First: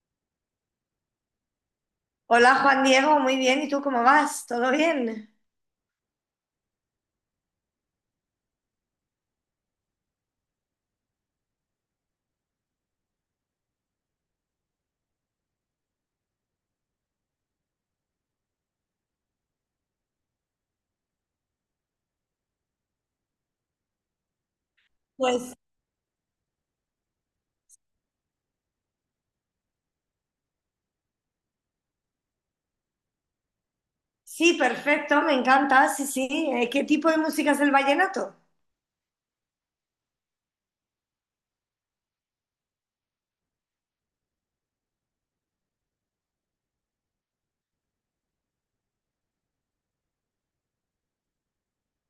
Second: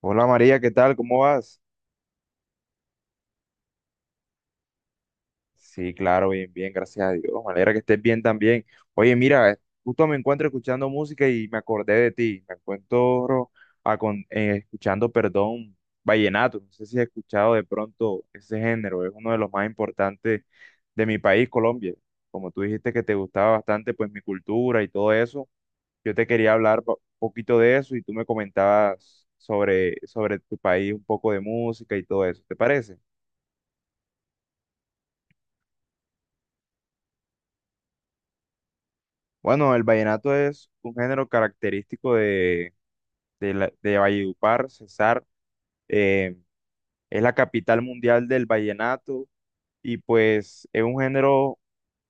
Hola María, ¿qué tal? ¿Cómo vas? Hola Juan Diego, muy bien. ¿Y tú cómo vas? ¿Todo bien? Sí, claro, bien, bien, gracias a Dios. Me alegra que estés bien también. Oye, mira, justo me encuentro escuchando música y me acordé de ti. Me encuentro escuchando, perdón, vallenato. No sé si has escuchado de pronto ese género. Es uno de los más importantes de mi país, Colombia. Como tú dijiste que te gustaba bastante, pues mi cultura y todo eso. Pues Yo te quería hablar un poquito de eso y tú me comentabas sobre tu país, un poco de música y todo eso. ¿Te parece? sí, perfecto, me encanta. Sí, sí. ¿Qué tipo de música es el vallenato? Bueno, el vallenato es un género característico de Valledupar, Cesar. eh, es la capital mundial del vallenato y pues es un género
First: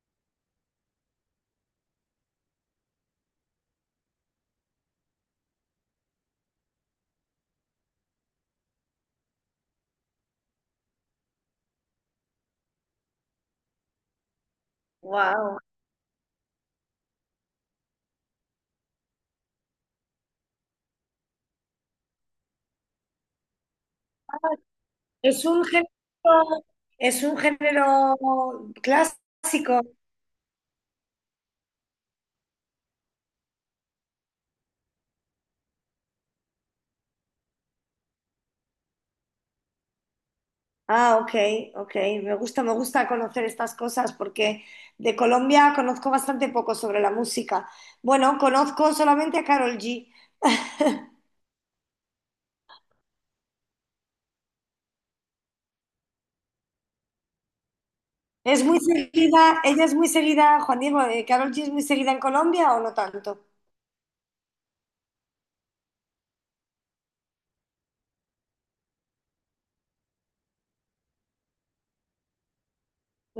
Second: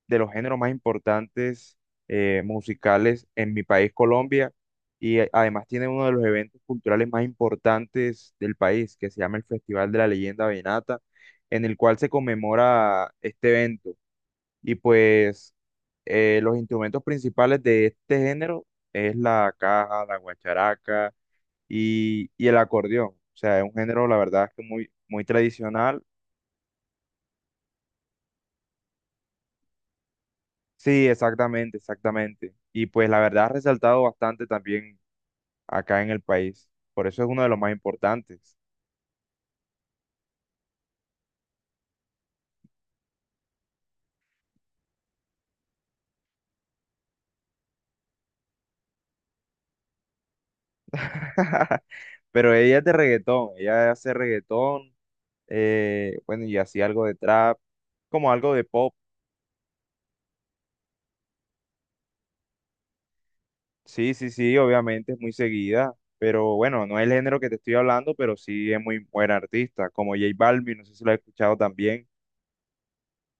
de los géneros más importantes musicales en mi país, Colombia, y además tiene uno de los eventos culturales más importantes del país, que se llama el Festival de la Leyenda Vallenata, en el cual se conmemora este evento. Y pues Wow. Los instrumentos principales de este género es la caja, la guacharaca y el acordeón. O sea, es un género, la verdad, es que muy, muy Es un género, tradicional. es un género clásico. Sí, exactamente, exactamente. Y pues la verdad ha resaltado bastante también acá en el país. Por eso es uno de los más importantes. Ah, ok, ok. Me gusta conocer estas cosas porque de Colombia conozco bastante poco sobre la música. Bueno, conozco solamente a Carol G. Pero ella es de reggaetón, ella hace reggaetón, bueno, y así algo de trap, como algo de Es muy pop. seguida, ella es muy seguida, Juan Diego. ¿Carol G es muy seguida en Colombia o no tanto? Sí, sí, sí, obviamente es muy seguida, pero bueno, no es el género que te estoy hablando, pero sí es muy buen artista, como J Balvin, no sé si lo has escuchado también.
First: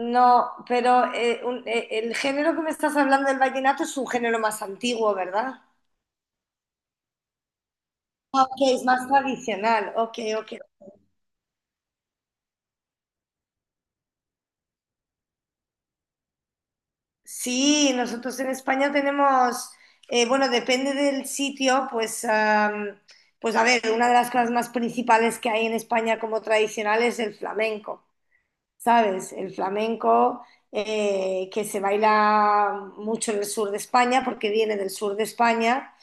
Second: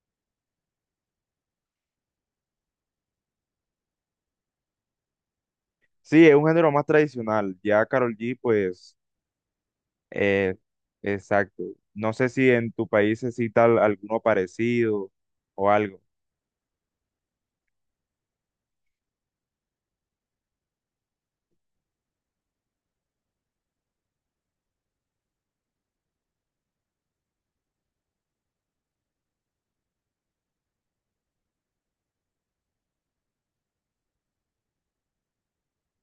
No, pero el género que me estás hablando del vallenato es un género más antiguo, ¿verdad? Sí, es un género más tradicional, ya Karol G, Ah, ok, es pues, más tradicional. Ok, ok. eh, exacto. No sé si en tu país se cita alguno parecido o algo. Sí, nosotros en España tenemos, bueno, depende del sitio, pues, pues a ver, una de las cosas más principales que hay en España como tradicional es el flamenco, ¿sabes? El flamenco que se baila mucho en el sur de España porque viene del sur de España.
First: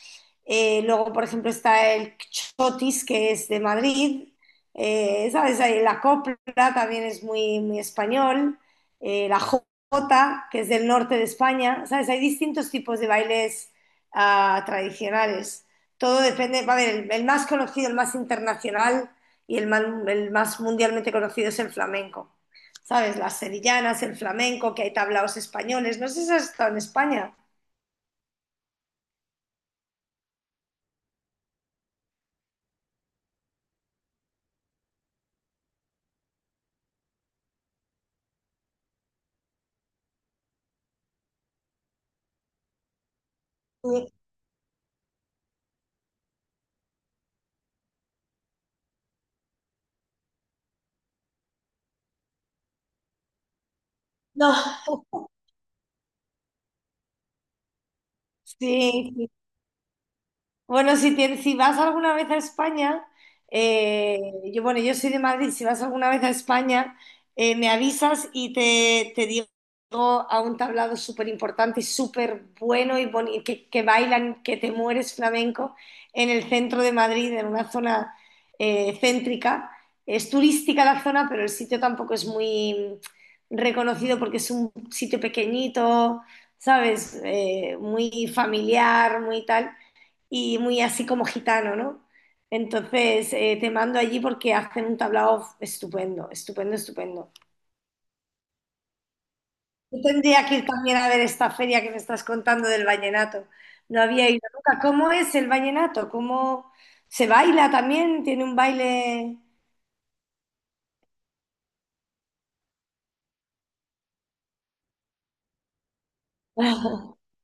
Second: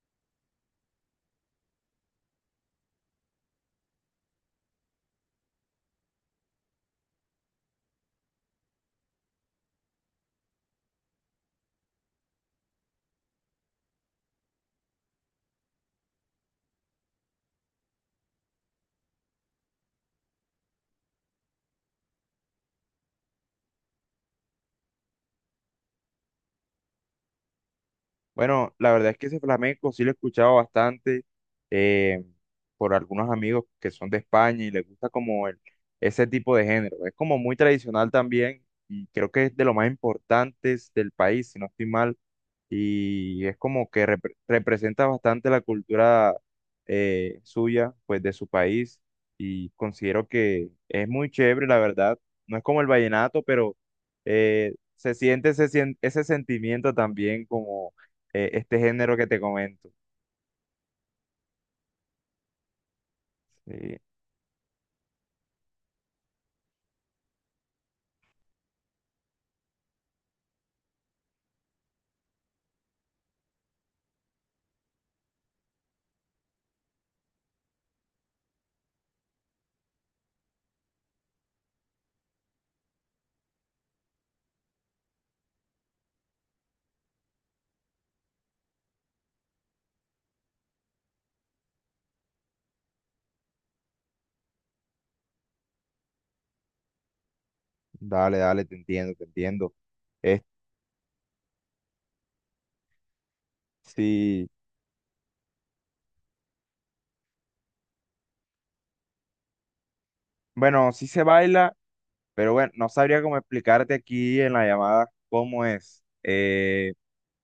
Luego, por ejemplo, está el Chotis, que es de Madrid. ¿Sabes? Ahí la copla también es muy, muy español. La jota, que es del norte de España. ¿Sabes? Hay distintos tipos de bailes tradicionales. Todo depende. A ver, el más conocido, el más internacional y el más mundialmente conocido es el flamenco. ¿Sabes? Las sevillanas, el flamenco, que hay tablaos españoles. No sé si has estado en España. Bueno, la verdad es que ese flamenco sí lo he escuchado bastante eh, por algunos amigos que son de España y les gusta como ese tipo de género. Es como muy tradicional también y creo que es de lo más importantes del país, si no estoy mal y es como que Sí. Representa bastante la cultura suya, pues de su país, y considero que es muy chévere, la verdad. No es como el vallenato, pero No, se siente ese sentimiento también como este sí, género que sí. te comento. Bueno, si vas alguna vez a España, Sí, eh, yo, bueno, yo soy de Madrid, si vas alguna vez a España, me avisas y te digo a un tablado súper importante y súper bueno y que bailan, que te mueres flamenco en el centro de Madrid, en una zona céntrica. Es turística la zona, pero el sitio tampoco es muy reconocido porque es un sitio pequeñito, ¿sabes? Muy familiar, muy tal y muy así como gitano, ¿no? Entonces te mando allí porque hacen un tablao estupendo, estupendo, estupendo. dale, dale, te entiendo, te entiendo. Yo Es, tendría que ir también a ver esta feria que me estás contando del vallenato. No había ido sí, nunca. ¿Cómo es el vallenato? ¿Cómo se baila también? ¿Tiene un baile? bueno, sí se baila, pero bueno, no sabría cómo explicarte aquí en la llamada cómo es.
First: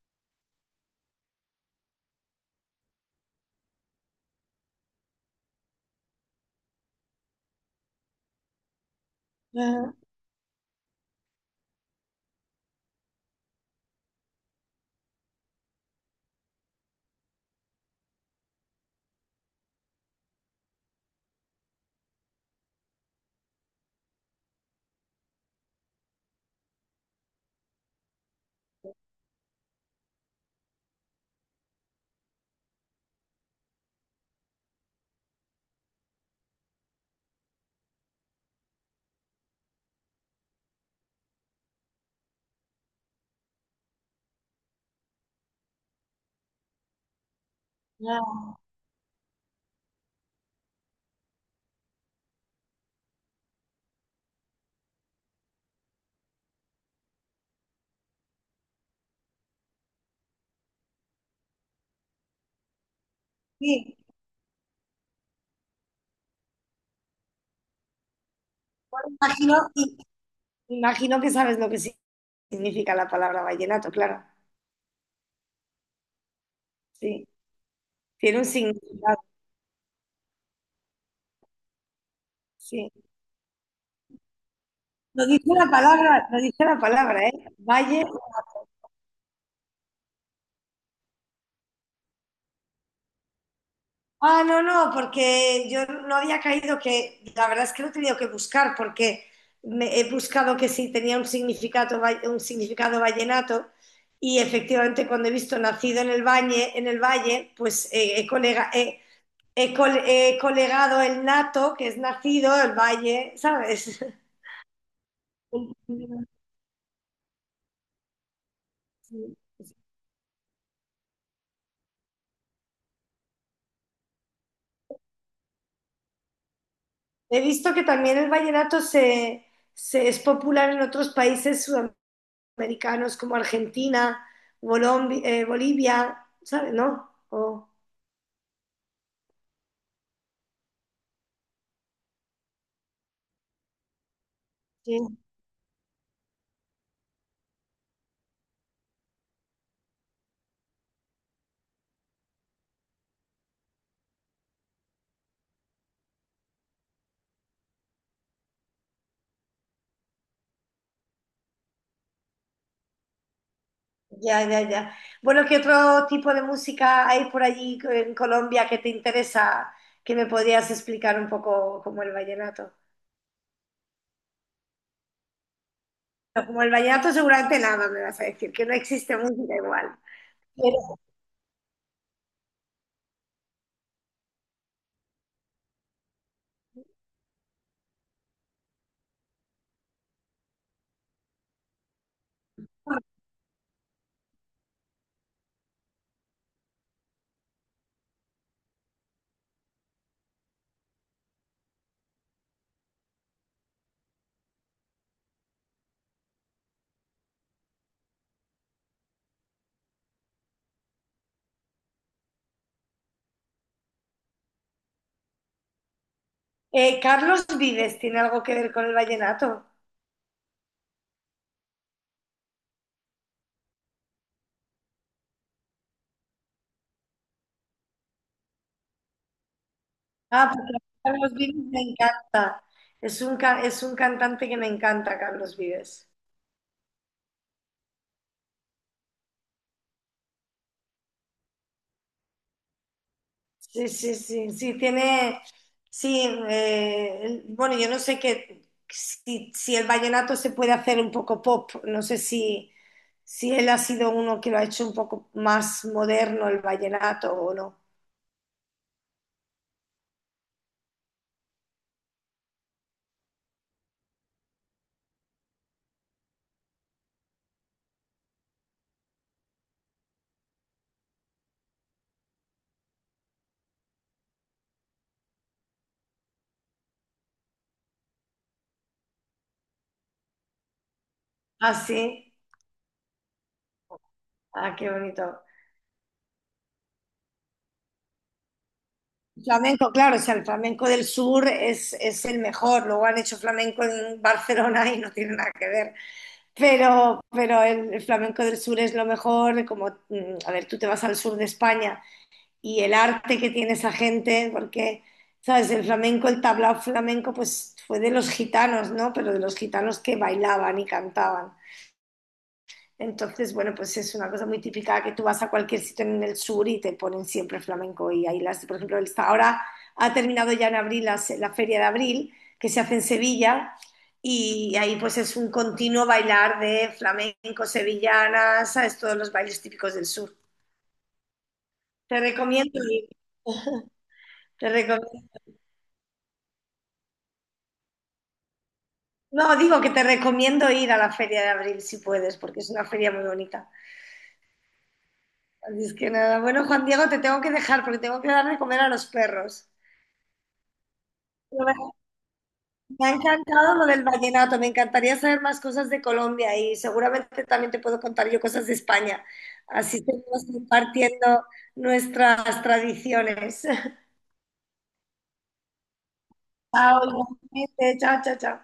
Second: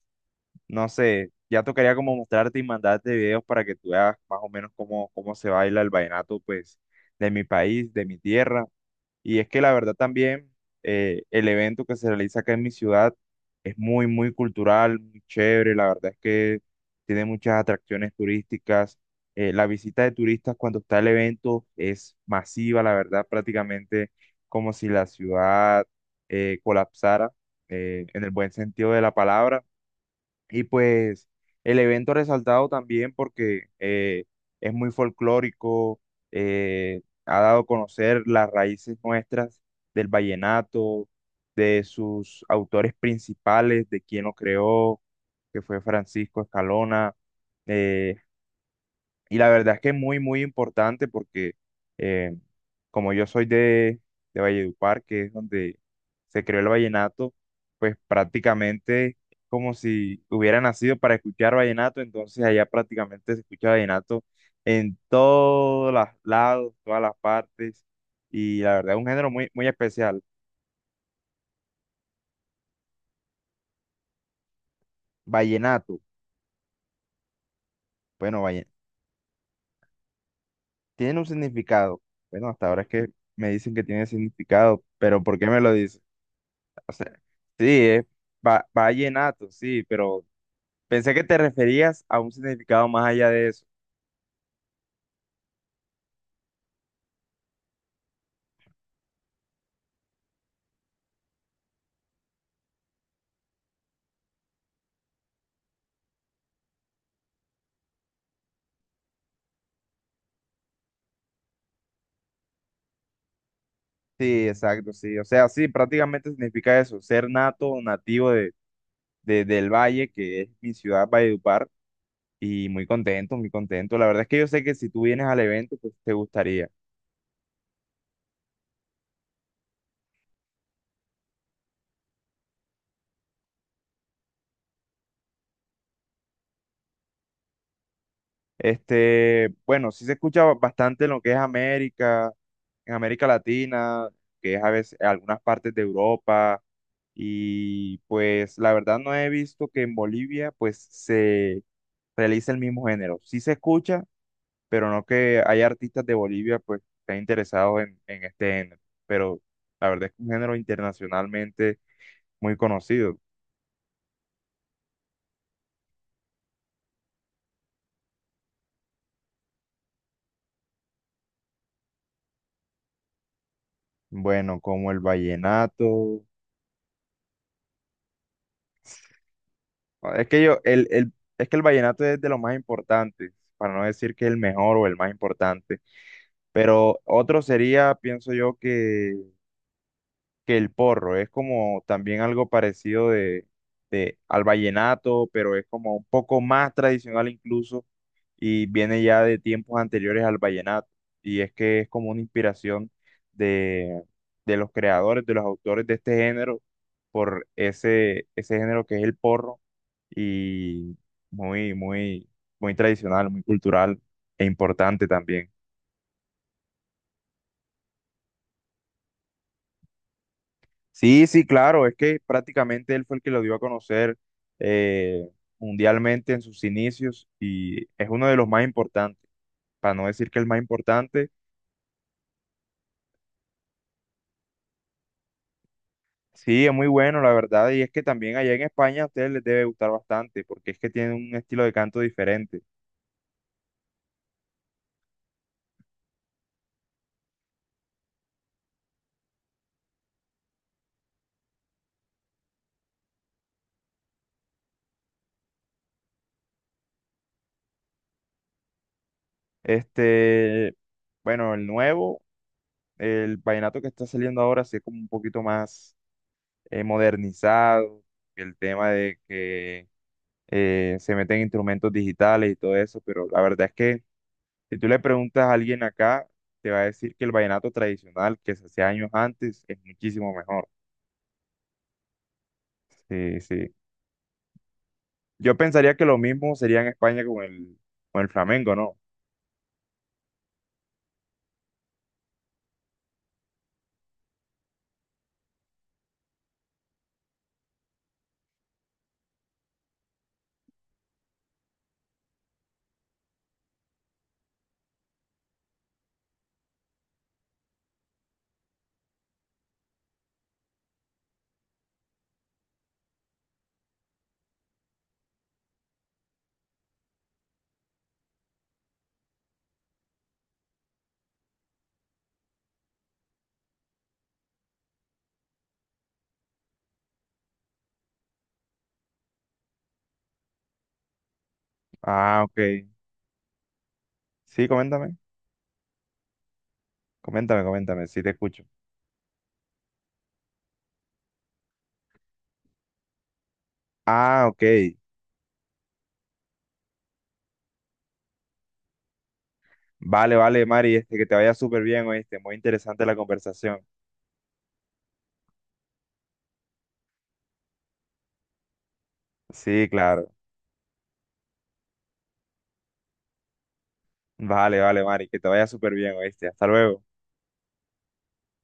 No sé, ya tocaría como mostrarte y mandarte videos para que tú veas más o menos cómo se baila el vallenato, pues, de mi país, de mi tierra. Y es que la verdad también, el evento que se realiza acá en mi ciudad es muy, muy cultural, muy chévere. La verdad es que tiene muchas atracciones turísticas. La visita de turistas cuando está el evento es masiva, la verdad, prácticamente como si la ciudad colapsara, en el buen sentido de la palabra y pues el evento resaltado también porque es muy folclórico, ha dado a conocer las raíces nuestras del vallenato, de sus autores principales, de quien lo creó, que fue Francisco Escalona, eh, y la verdad es que es muy, muy importante porque eh, como yo soy de Valledupar, que es donde se creó el vallenato, pues prácticamente es como si hubiera nacido para escuchar vallenato, entonces allá prácticamente se escucha Sí, vallenato en todos los lados, todas las partes, y la verdad es un bueno, género muy, muy imagino, especial. imagino que sabes lo que significa la palabra vallenato, claro. Vallenato, Sí, tiene bueno, un significado, tiene un significado, bueno, hasta ahora es sí. que me dicen que tiene significado, pero Lo ¿por qué dice me la lo dicen? palabra, lo dice la O sea, palabra, ¿eh? sí, Valle. es vallenato, sí, pero pensé que te referías a un significado más allá de eso. Ah, no, no, porque yo no había caído que, la verdad es que lo he tenido que buscar porque he buscado que si tenía un significado, un significado vallenato y efectivamente cuando he visto nacido en el valle, pues he, colega, he colegado el nato, que es nacido, el valle, ¿sabes? Sí, exacto, sí. O sea, sí, prácticamente significa eso, ser nato o nativo del Valle, que es mi ciudad, Valledupar, y muy contento, muy contento. La verdad es que yo sé que si tú vienes al evento, pues te gustaría. He visto que también el vallenato se es popular en otros países americanos como Argentina, Bolivia, ¿sabes? ¿No? O Este, bueno, sí se escucha bastante en lo que es América, en América Latina, que es a veces sí, algunas partes de Europa. Y pues la verdad no he visto que en Bolivia pues se realice el mismo género. Sí se escucha, pero no que hay artistas de Bolivia pues estén interesados en este género. Pero la verdad es que es un género internacionalmente muy conocido. ya, ya, ya. Bueno, ¿qué otro tipo de música hay por allí en Colombia que te interesa que me podías explicar un poco como el vallenato? Bueno, como el vallenato. No, como el vallenato seguramente nada me vas a decir, que no existe música igual. Ah, es que yo, Pero, es que el vallenato es de lo más importante, para no decir que es el mejor o el más importante. Pero otro sería, pienso yo, que el porro. Es como también algo parecido al vallenato, pero es como un poco más tradicional incluso y viene ya de tiempos anteriores al vallenato. Y es que es como una inspiración de, de los creadores, de los autores de este género, por ese género que es el porro y muy, muy, muy tradicional, muy cultural e importante también. Carlos Vives tiene algo que ver con el vallenato. Sí, sí, claro, es que prácticamente él fue el que lo dio a conocer eh, mundialmente en sus inicios y es uno de los más importantes, para no decir que el Ah, más porque importante. Carlos Vives me encanta. Es un, es un cantante que me encanta, Carlos Vives. Sí, es muy bueno, la verdad, y es que también allá en España a ustedes les debe gustar bastante, porque es que tienen un estilo de canto diferente. Sí, sí, sí, sí, tiene, sí, bueno, yo no sé qué, si, si el vallenato se puede hacer un poco pop, no sé si, si él ha sido uno que lo ha hecho un poco más moderno el vallenato o no. Este, bueno, el nuevo, el vallenato que está saliendo ahora, sí es como un poquito más modernizado, el tema de que se meten instrumentos digitales y todo eso, pero la verdad es que si tú le preguntas a alguien acá, te va a decir que el vallenato tradicional que se hacía años antes es muchísimo mejor. Ah, sí, Sí, sí. ah, qué bonito. Yo pensaría que lo mismo sería en España con con el flamenco, ¿no? Flamenco, claro, o sea, el flamenco del sur es el mejor, luego han hecho flamenco en Barcelona y no tiene nada que ver. Pero el flamenco del sur es lo mejor, como, mm, a ver, tú te vas al sur de España y el arte que tiene esa gente, porque, ¿sabes? El flamenco, el tablao flamenco, pues fue de los gitanos, ¿no? Pero de los gitanos que bailaban y cantaban. Entonces, bueno, pues es una cosa muy típica que tú vas a cualquier sitio en el sur y te ponen siempre flamenco. Y ahí las, por ejemplo, ahora ha terminado ya en abril la Feria de Abril, que se hace en Sevilla, y ahí pues es un continuo bailar de flamenco, sevillanas, ¿sabes? Todos los bailes típicos del sur. Te Ah, ok. recomiendo ir, Sí, te coméntame, recomiendo. coméntame, coméntame, sí te escucho. No, digo que te recomiendo ir a la Feria de Abril si puedes, porque es una feria muy bonita. Ah, ok. Así es que nada, bueno, Juan Diego, te tengo que dejar porque tengo que dar de comer a los perros. Vale, vale, Mari, este, que te vaya Pero Me súper bien, oíste. Muy interesante me ha la encantado conversación. lo del vallenato, me encantaría saber más cosas de Colombia y seguramente también te puedo contar yo cosas de España. Sí, Así claro. seguimos compartiendo nuestras tradiciones. Vale, vale, Mari, que te vaya súper bien, oíste. Hasta luego. Chao, igualmente. Chao, chao, chao.